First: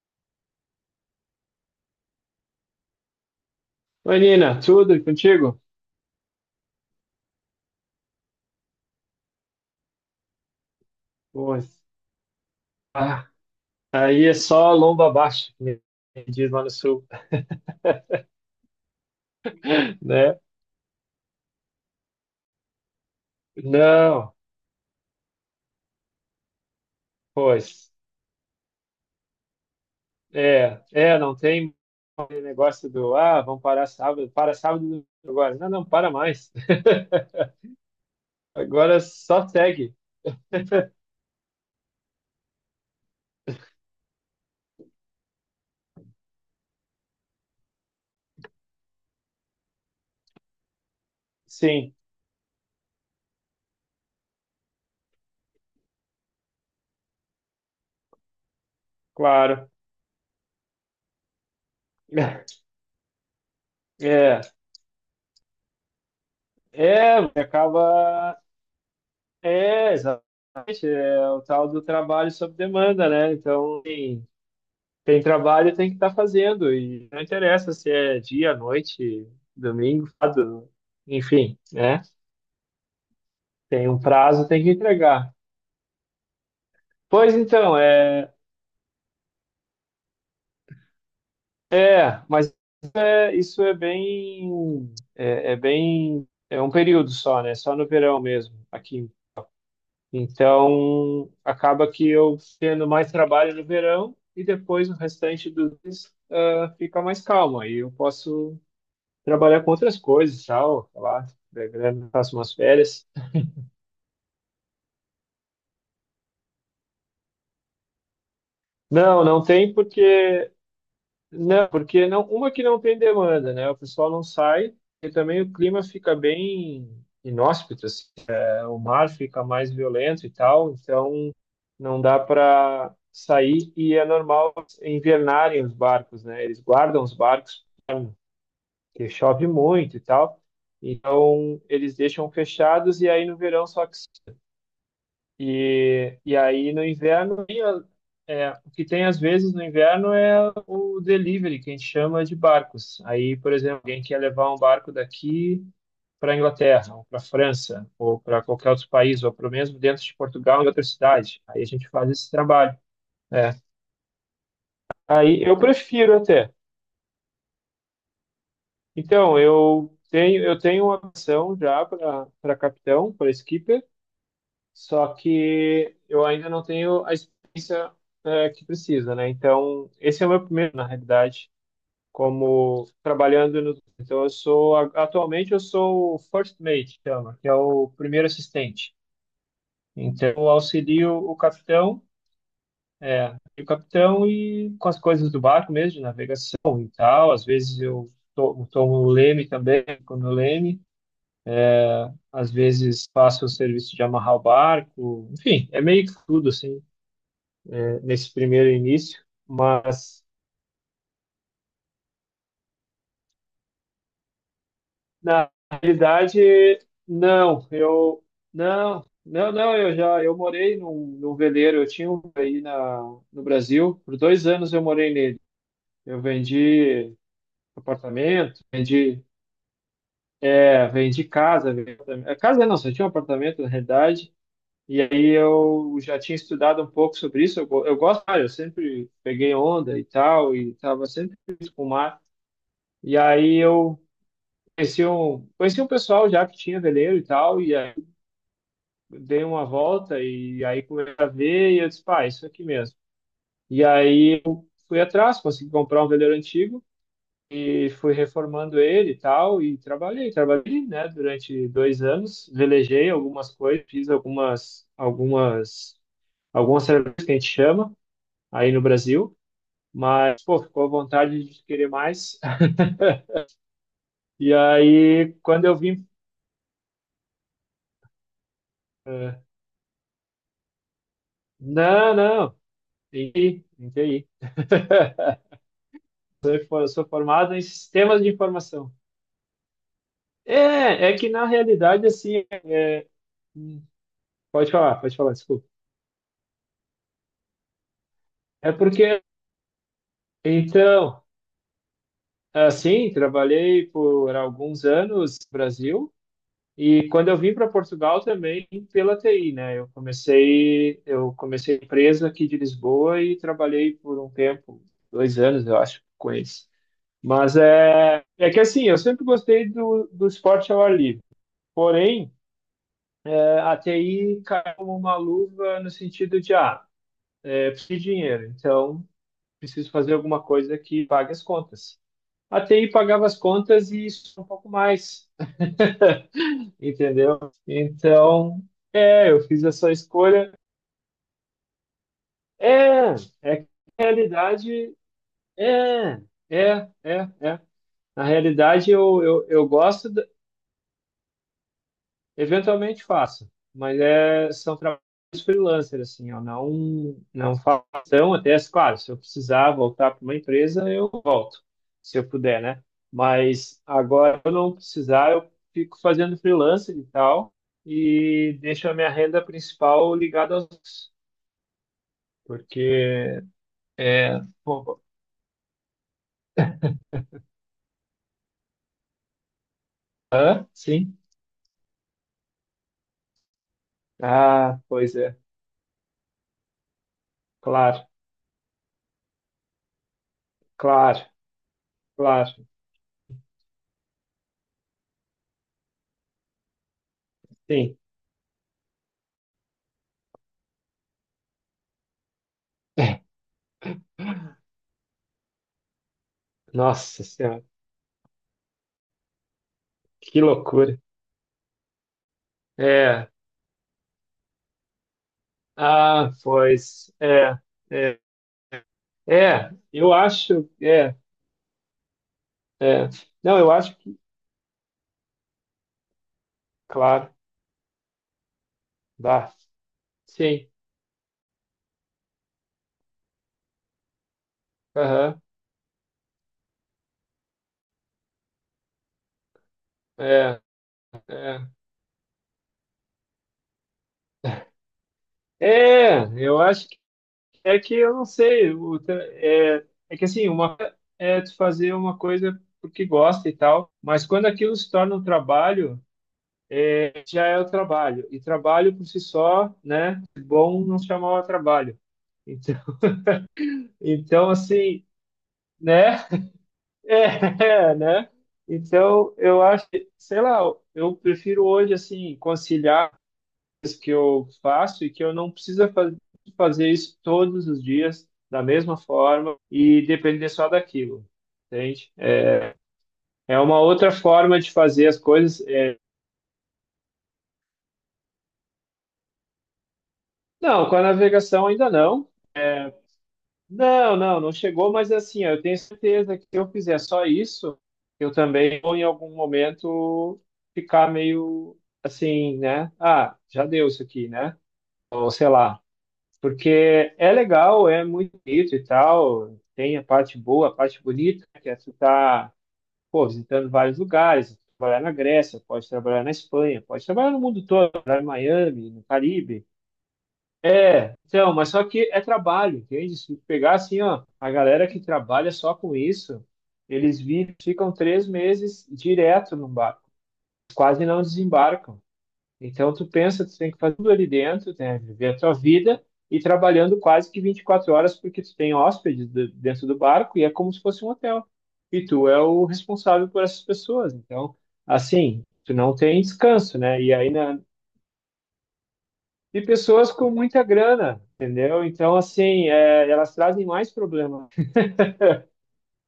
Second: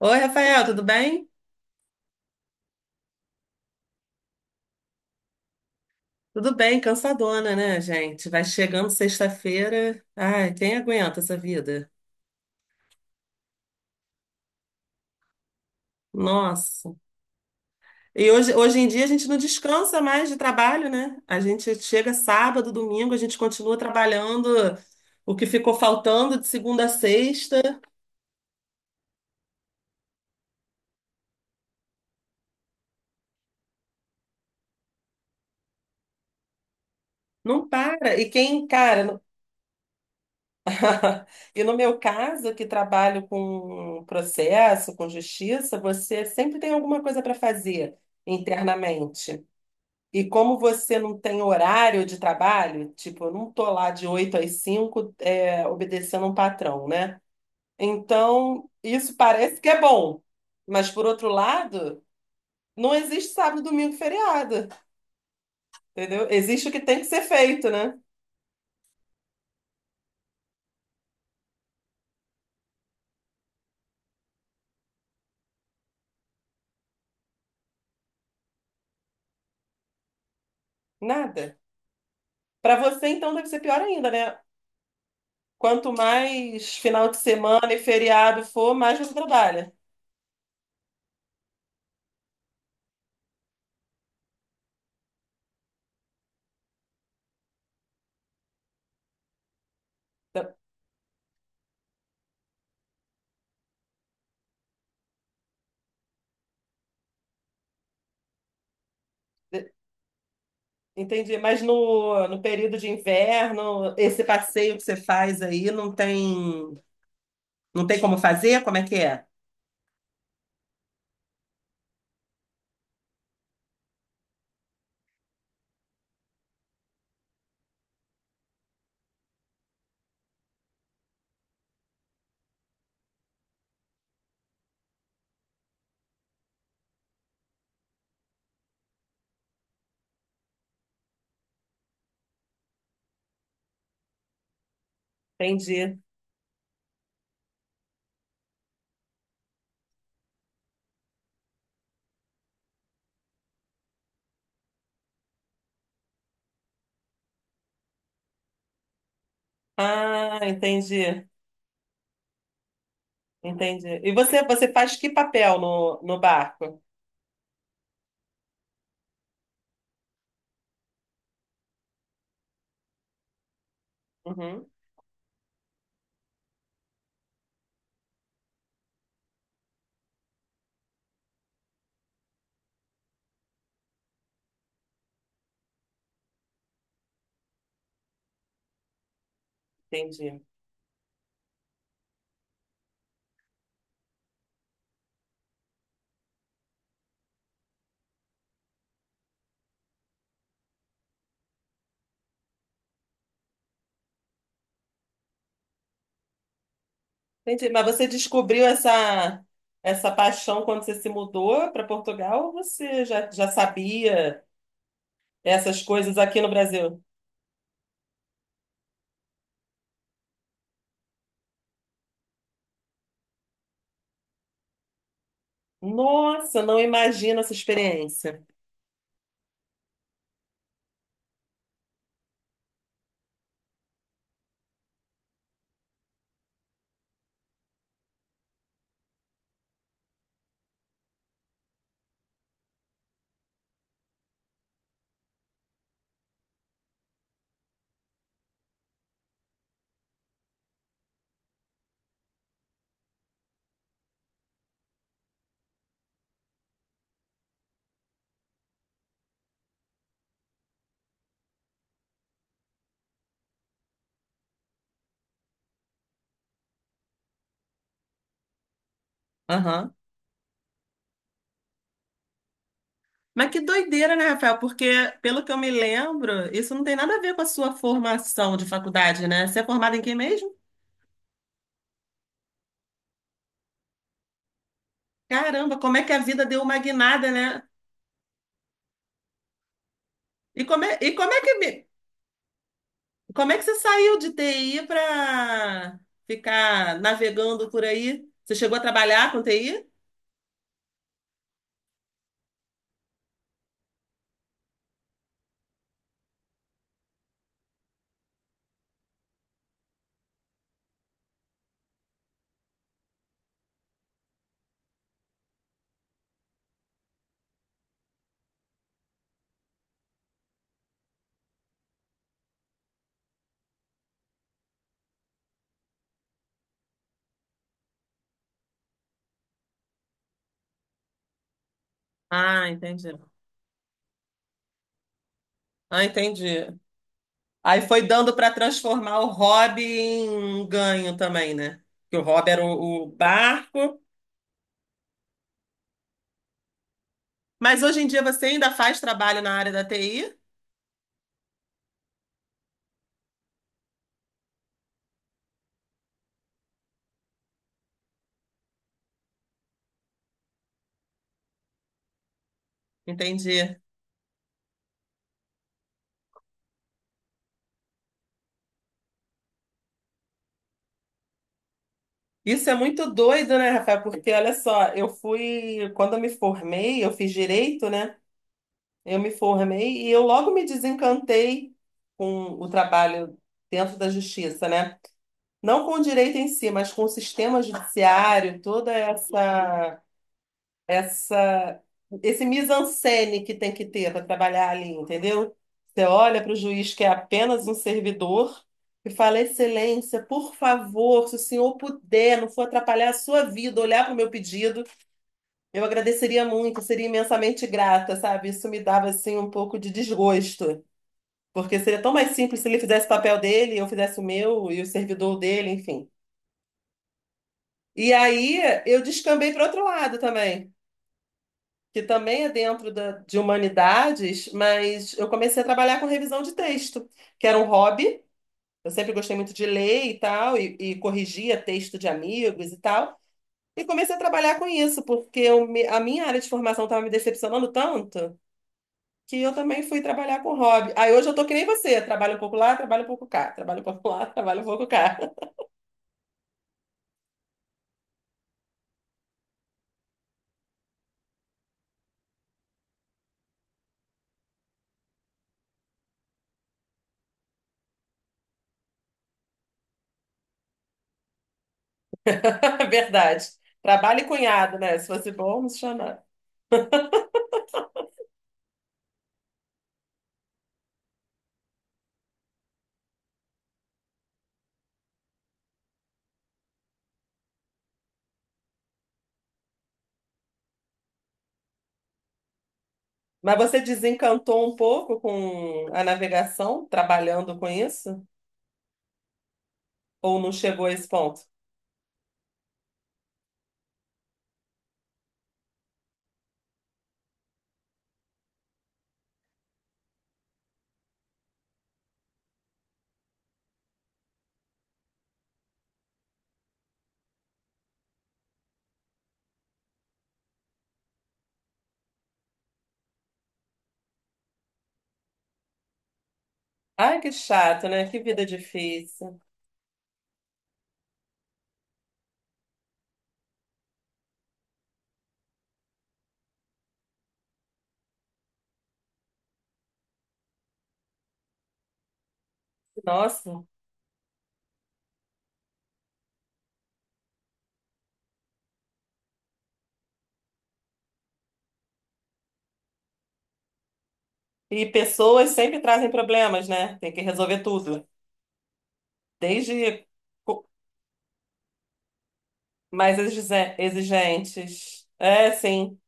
Oi, Rafael, tudo bem? Oi, Nina, tudo e contigo? Tudo bem, cansadona, né, gente? Vai chegando sexta-feira. Ai, quem aguenta essa Pois. vida? Ah, aí é só lomba abaixo, que nem diz lá no Nossa. sul, E hoje em dia a gente não descansa mais de né? trabalho, né? A gente chega sábado, domingo, a gente continua Não, trabalhando o que ficou faltando de segunda a sexta. pois. É, é, não tem aquele negócio do, ah, vamos parar sábado, para sábado agora. Não, não, para mais. Não para. E quem, Agora cara, só segue. e no meu caso, que trabalho com processo, com justiça, você sempre tem alguma coisa para fazer internamente. E como você não tem Sim, horário de trabalho, tipo, eu não tô lá de 8 às cinco, é, obedecendo um patrão, né? Então, isso parece que claro. é bom. Mas, por outro lado, não existe sábado, domingo, É, feriado, entendeu? Existe o que tem que é, ser feito, né? acaba. É, exatamente. É o tal do trabalho sob demanda, né? Então, assim, tem trabalho, tem que estar fazendo. E não interessa se é dia, noite, domingo, sábado, Nada. enfim, né? Para você, então, deve ser pior Tem um ainda, né? prazo, tem que entregar. Quanto mais final de Pois semana então, e é, feriado for, mais você trabalha. é, mas isso é bem, é um período só, né? Só no verão mesmo, aqui. Tá, Então, acaba que eu tendo mais trabalho no verão e depois o restante do mês, ah, fica mais calmo. Aí eu posso trabalhar com outras coisas, tal, sei lá, entendi. Mas da grana, no, faço no umas período de férias. inverno, esse passeio que você faz aí não tem. Não tem como fazer? Como é que Não, é? não tem porque não, uma que não tem demanda, né? O pessoal não sai e também o clima fica bem inóspito, assim. É, o mar fica mais violento e tal, então não dá para sair e é normal invernarem os barcos, né? Eles guardam os barcos porque chove muito e tal. Então eles deixam fechados e aí no verão só que Entendi. e aí no inverno, é, o que tem às vezes no inverno é o delivery, que a gente chama de barcos. Aí, por exemplo, alguém quer levar um barco daqui para a Inglaterra, ou para a França, ou para qualquer outro país, ou para mesmo dentro de Ah, Portugal, em outra entendi. cidade. Aí a gente faz esse trabalho. É. Entendi. E você faz que Aí eu papel no, prefiro no até. barco? Então, eu tenho uma opção já para capitão, para skipper. Uhum, Só que eu ainda não tenho a experiência, que precisa, né? Então, esse é o meu primeiro, na realidade, como trabalhando no. Então, eu sou, atualmente, eu sou o first mate, chama, que é o primeiro assistente. Então, entendi. eu auxilio é, o capitão e com as coisas do barco mesmo, de navegação e tal. Às vezes eu tomo o leme também, quando o leme. Às vezes faço o serviço de amarrar o barco, enfim, é meio que tudo assim. Entendi. Mas você Nesse descobriu primeiro início, essa mas paixão quando você se mudou para Portugal ou você já sabia? na Essas coisas aqui realidade, no Brasil. não, eu não, não, não, eu morei num veleiro, eu tinha um aí na, no Brasil, por 2 anos eu morei nele. Eu Nossa, não vendi imagino essa experiência. apartamento, vendi, vendi casa, vendi, apartamento. É, casa não, só tinha um apartamento na realidade. E aí eu já tinha estudado um pouco sobre isso. Eu gosto, ah, eu sempre peguei onda e tal, e estava sempre com o mar. E aí eu conheci um pessoal já que tinha veleiro e tal, e aí dei uma volta e aí comecei a ver e eu disse, pá, é isso aqui mesmo. E aí eu fui atrás, consegui comprar um veleiro antigo e fui reformando ele e tal, e trabalhei, trabalhei, né, durante 2 anos, velejei algumas coisas, fiz algumas serviços que a gente chama aí no Brasil, Aham. mas, pô, ficou à vontade de querer mais. Mas que doideira, né, E Rafael? Porque, aí, pelo que eu quando me eu vim, lembro, isso não tem nada a ver com a sua formação de faculdade, eh, né? Você é formado em quem mesmo? não, não, TI, em TI. Caramba, como é que a vida deu uma Eu sou guinada, formado em né? sistemas de informação. E É, é que como é na que, realidade, assim, é- como é que você hum, saiu de TI pode falar, desculpa. para ficar navegando por aí? Você É chegou a porque, trabalhar com TI? então, assim, trabalhei por alguns anos no Brasil e quando eu vim para Portugal também pela TI, né? Eu comecei a empresa aqui de Lisboa e trabalhei por um tempo, 2 anos, eu acho, com eles. Mas é, é que assim, eu sempre gostei do, do esporte ao ar livre. Porém, a TI caiu como uma luva no sentido de, ah, é, preciso de dinheiro, então preciso fazer alguma coisa que pague as contas. A Ah, TI entendi. pagava as contas e isso um pouco mais, Ah, entendi. entendeu? Aí foi dando para Então, transformar o é, eu fiz hobby essa em escolha. um ganho também, né? Que o hobby era o É, é que barco. na realidade, é, é, é, é. Mas hoje em dia Na você ainda realidade, faz eu, trabalho eu, na eu área da gosto, TI? eventualmente faço, mas é, são trabalhos freelancer, assim, eu não faço tão até, claro, se eu precisar voltar para uma empresa, eu volto, se eu puder, né? Mas Entendi. agora eu não precisar, eu fico fazendo freelancer e tal, e deixo a minha renda principal ligada aos... outros, Isso é muito porque, doido, né, Rafael? Porque é... olha só, pô, eu fui, quando eu me formei, eu fiz direito, né? Eu me formei e eu logo me hã? Sim? desencantei com o trabalho dentro da justiça, Ah, né? pois é, Não com o direito em si, mas com o sistema claro, judiciário, toda essa claro, essa esse claro, mise-en-scène que tem que ter para trabalhar ali, entendeu? Você olha para o juiz que é apenas um sim. servidor e fala: Excelência, por favor, se o senhor puder, não for atrapalhar a sua vida, olhar para o meu pedido, eu agradeceria muito, seria Nossa Senhora, imensamente grata, sabe? Isso me dava assim um pouco de que desgosto, loucura. porque seria tão mais simples se ele fizesse o É, papel dele, eu fizesse o meu e o servidor dele, enfim. ah, pois. É, E é, aí eu descambei para é, outro eu lado acho. também. É, Que também é dentro é. da, de Não, eu acho que. humanidades, mas eu comecei a trabalhar com revisão de texto, Claro, que era um hobby. Eu sempre gostei muito dá. de ler e tal, Sim. e corrigia texto de amigos e tal. E comecei a trabalhar com isso, porque Aham. eu a minha área de formação estava me decepcionando tanto que eu também fui trabalhar com É, hobby. Aí hoje eu tô que é. nem você, trabalho um pouco lá, trabalho um pouco cá, trabalho um pouco lá, trabalho um pouco cá. É, eu acho que é que eu não sei. É, é que assim, uma coisa é tu fazer uma coisa porque gosta e tal, mas quando aquilo se torna um trabalho, é, já é o trabalho. E trabalho por si só, né? Bom não se chamava trabalho. Então, Verdade. Trabalho e então cunhado, né? assim, Se fosse bom, não se chama. né? É, né? Então, eu acho que, sei lá, eu prefiro hoje, assim, conciliar as que eu faço e que eu não precisa fazer isso todos os dias da mesma forma e depender só daquilo, entende? Mas É você uma outra forma desencantou de um fazer as pouco coisas. com É. a navegação, trabalhando com isso? Ou não chegou Não, a com a esse ponto? navegação ainda não. Não, não, não chegou, mas assim, eu tenho certeza que se eu fizer só isso, eu também vou em algum momento ficar meio assim, né? Ah, já deu isso aqui, né? Ou sei lá. Porque é legal, é muito bonito e tal, tem a parte boa, a parte bonita, né? Que é tu tá, pô, visitando vários lugares, trabalhar na Grécia, pode trabalhar na Espanha, pode Ai, trabalhar que no mundo chato, todo, né? Que trabalhar em vida Miami, no difícil. Caribe, é, então, mas só que é trabalho, entende? Se pegar assim, ó, a galera que trabalha só com isso, eles vivem, ficam 3 meses direto no barco, quase não desembarcam. Então, tu pensa, tu Nossa. tem que fazer tudo ali dentro, né? Viver a tua vida e trabalhando quase que 24 horas, porque tu tem hóspedes dentro do barco e é como se fosse um hotel. E tu é o responsável por essas pessoas. Então, E assim, pessoas tu sempre não trazem tem problemas, descanso, né? né? Tem E que aí, na, resolver tudo. de Desde pessoas com muita co- grana, entendeu? Então, assim, é, mais elas trazem mais problema. exigentes. É, sim.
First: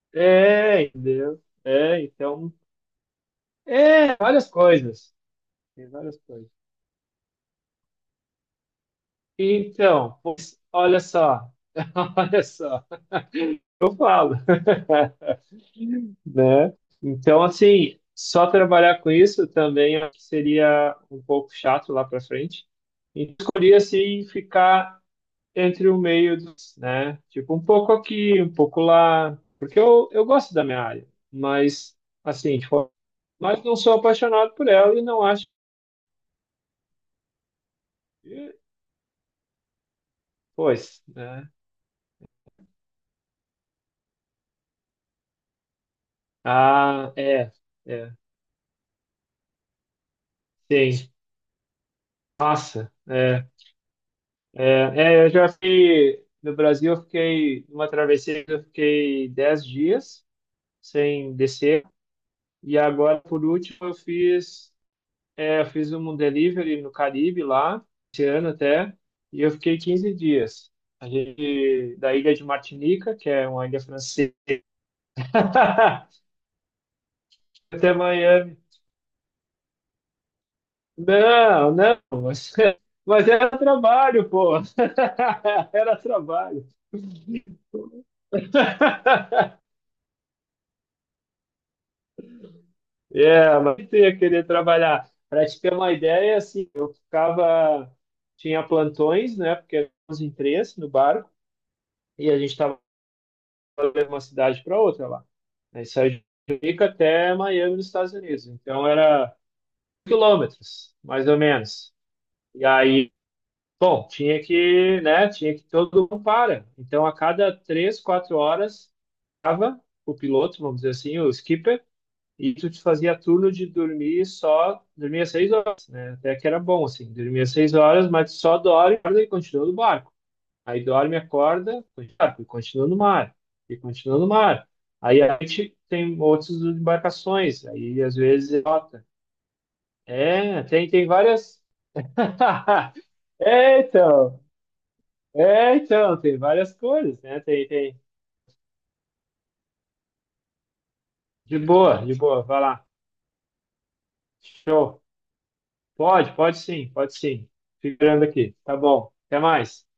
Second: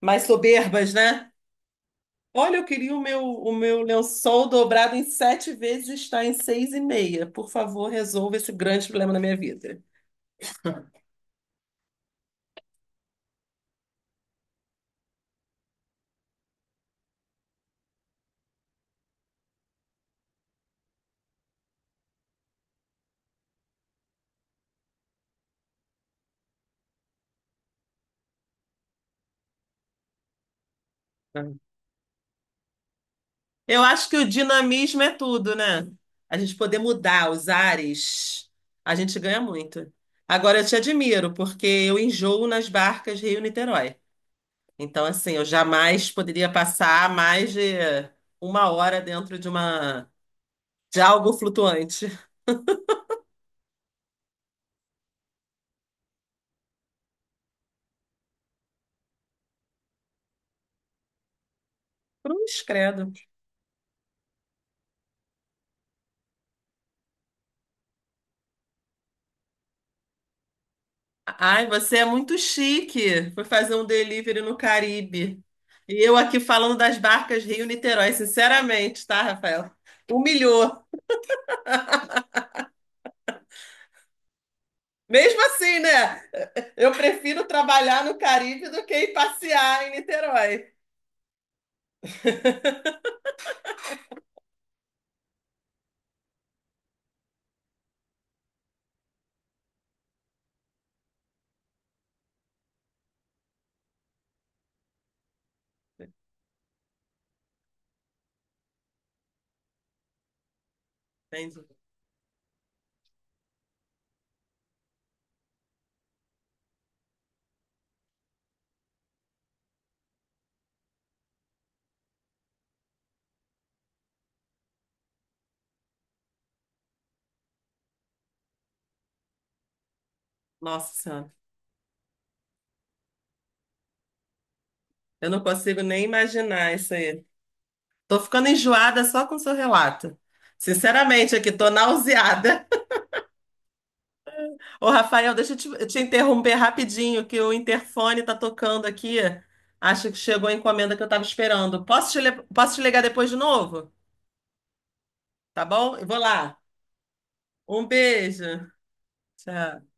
Mais É, soberbas, né? entendeu? É, então, Olha, eu queria o meu é, lençol várias dobrado em coisas. sete Tem vezes, várias está em coisas. seis e meia. Por favor, resolva esse grande problema na minha vida. Então, pois, olha só, olha só, eu falo, né? Então, assim, só trabalhar com isso também acho que seria um pouco chato lá para frente. E escolhi, assim, ficar entre o meio dos, né? Tipo, um pouco aqui, um pouco lá, porque eu gosto da minha área, É. mas assim, tipo, mas não Eu sou acho que o apaixonado por ela dinamismo e é não acho tudo, né? A gente poder mudar os ares, que, a gente ganha muito. Agora eu te pois, admiro, né? porque eu enjoo nas barcas Rio-Niterói. Então, assim, eu jamais poderia passar Ah, é, mais de é, uma hora dentro de uma de sim, algo flutuante. nossa, é, é, é, eu já fiquei, no Brasil eu fiquei, numa travessia eu fiquei 10 dias sem descer, Cruz, e credo. agora, por último, eu fiz é, eu fiz um delivery no Caribe lá, esse ano até, e eu fiquei 15 dias. A Ai, gente, você é da ilha muito de Martinica, que chique. Foi é uma fazer ilha um francesa, delivery no Caribe. E eu aqui falando das barcas até Rio-Niterói, Miami. sinceramente, tá, Rafael? Humilhou. Não, não, mas era trabalho, pô. Mesmo assim, Era né? trabalho. Eu prefiro trabalhar no Caribe do que ir passear em Niterói. É, mas eu ia querer trabalhar. Para te ter uma ideia, assim, eu ficava, tinha plantões, né, porque eram os imprensa no barco, e a gente estava de uma cidade para outra lá. Aí saía de Rica até Miami, nos Estados Unidos. Então era quilômetros, mais ou Entendi. menos. E aí, bom, tinha que, né, tinha que todo mundo para. Então a cada 3, 4 horas, tava o piloto, vamos dizer assim, o skipper, e tu te fazia turno de dormir só, dormia seis horas, né? Até que era bom, assim, dormia seis horas, mas só dorme e continua no barco. Aí Nossa dorme, Senhora, acorda, ah, e continua no mar, e continua no mar. Aí eu a não gente consigo nem tem outras imaginar isso aí. embarcações, aí às Tô ficando vezes é enjoada rota. só com o seu relato. É, tem, tem Sinceramente, aqui várias. tô nauseada. É, então, Ô, Rafael, deixa é, eu te então, tem interromper várias coisas, rapidinho, que né? o Tem, tem. interfone tá tocando aqui. Acho que chegou a encomenda que eu tava esperando. Posso De boa, vai posso te lá. ligar depois de novo? Show. Tá bom? Eu vou Pode, lá. pode sim, pode sim. Um Ficando beijo. aqui. Tá bom. Até mais. Tchau.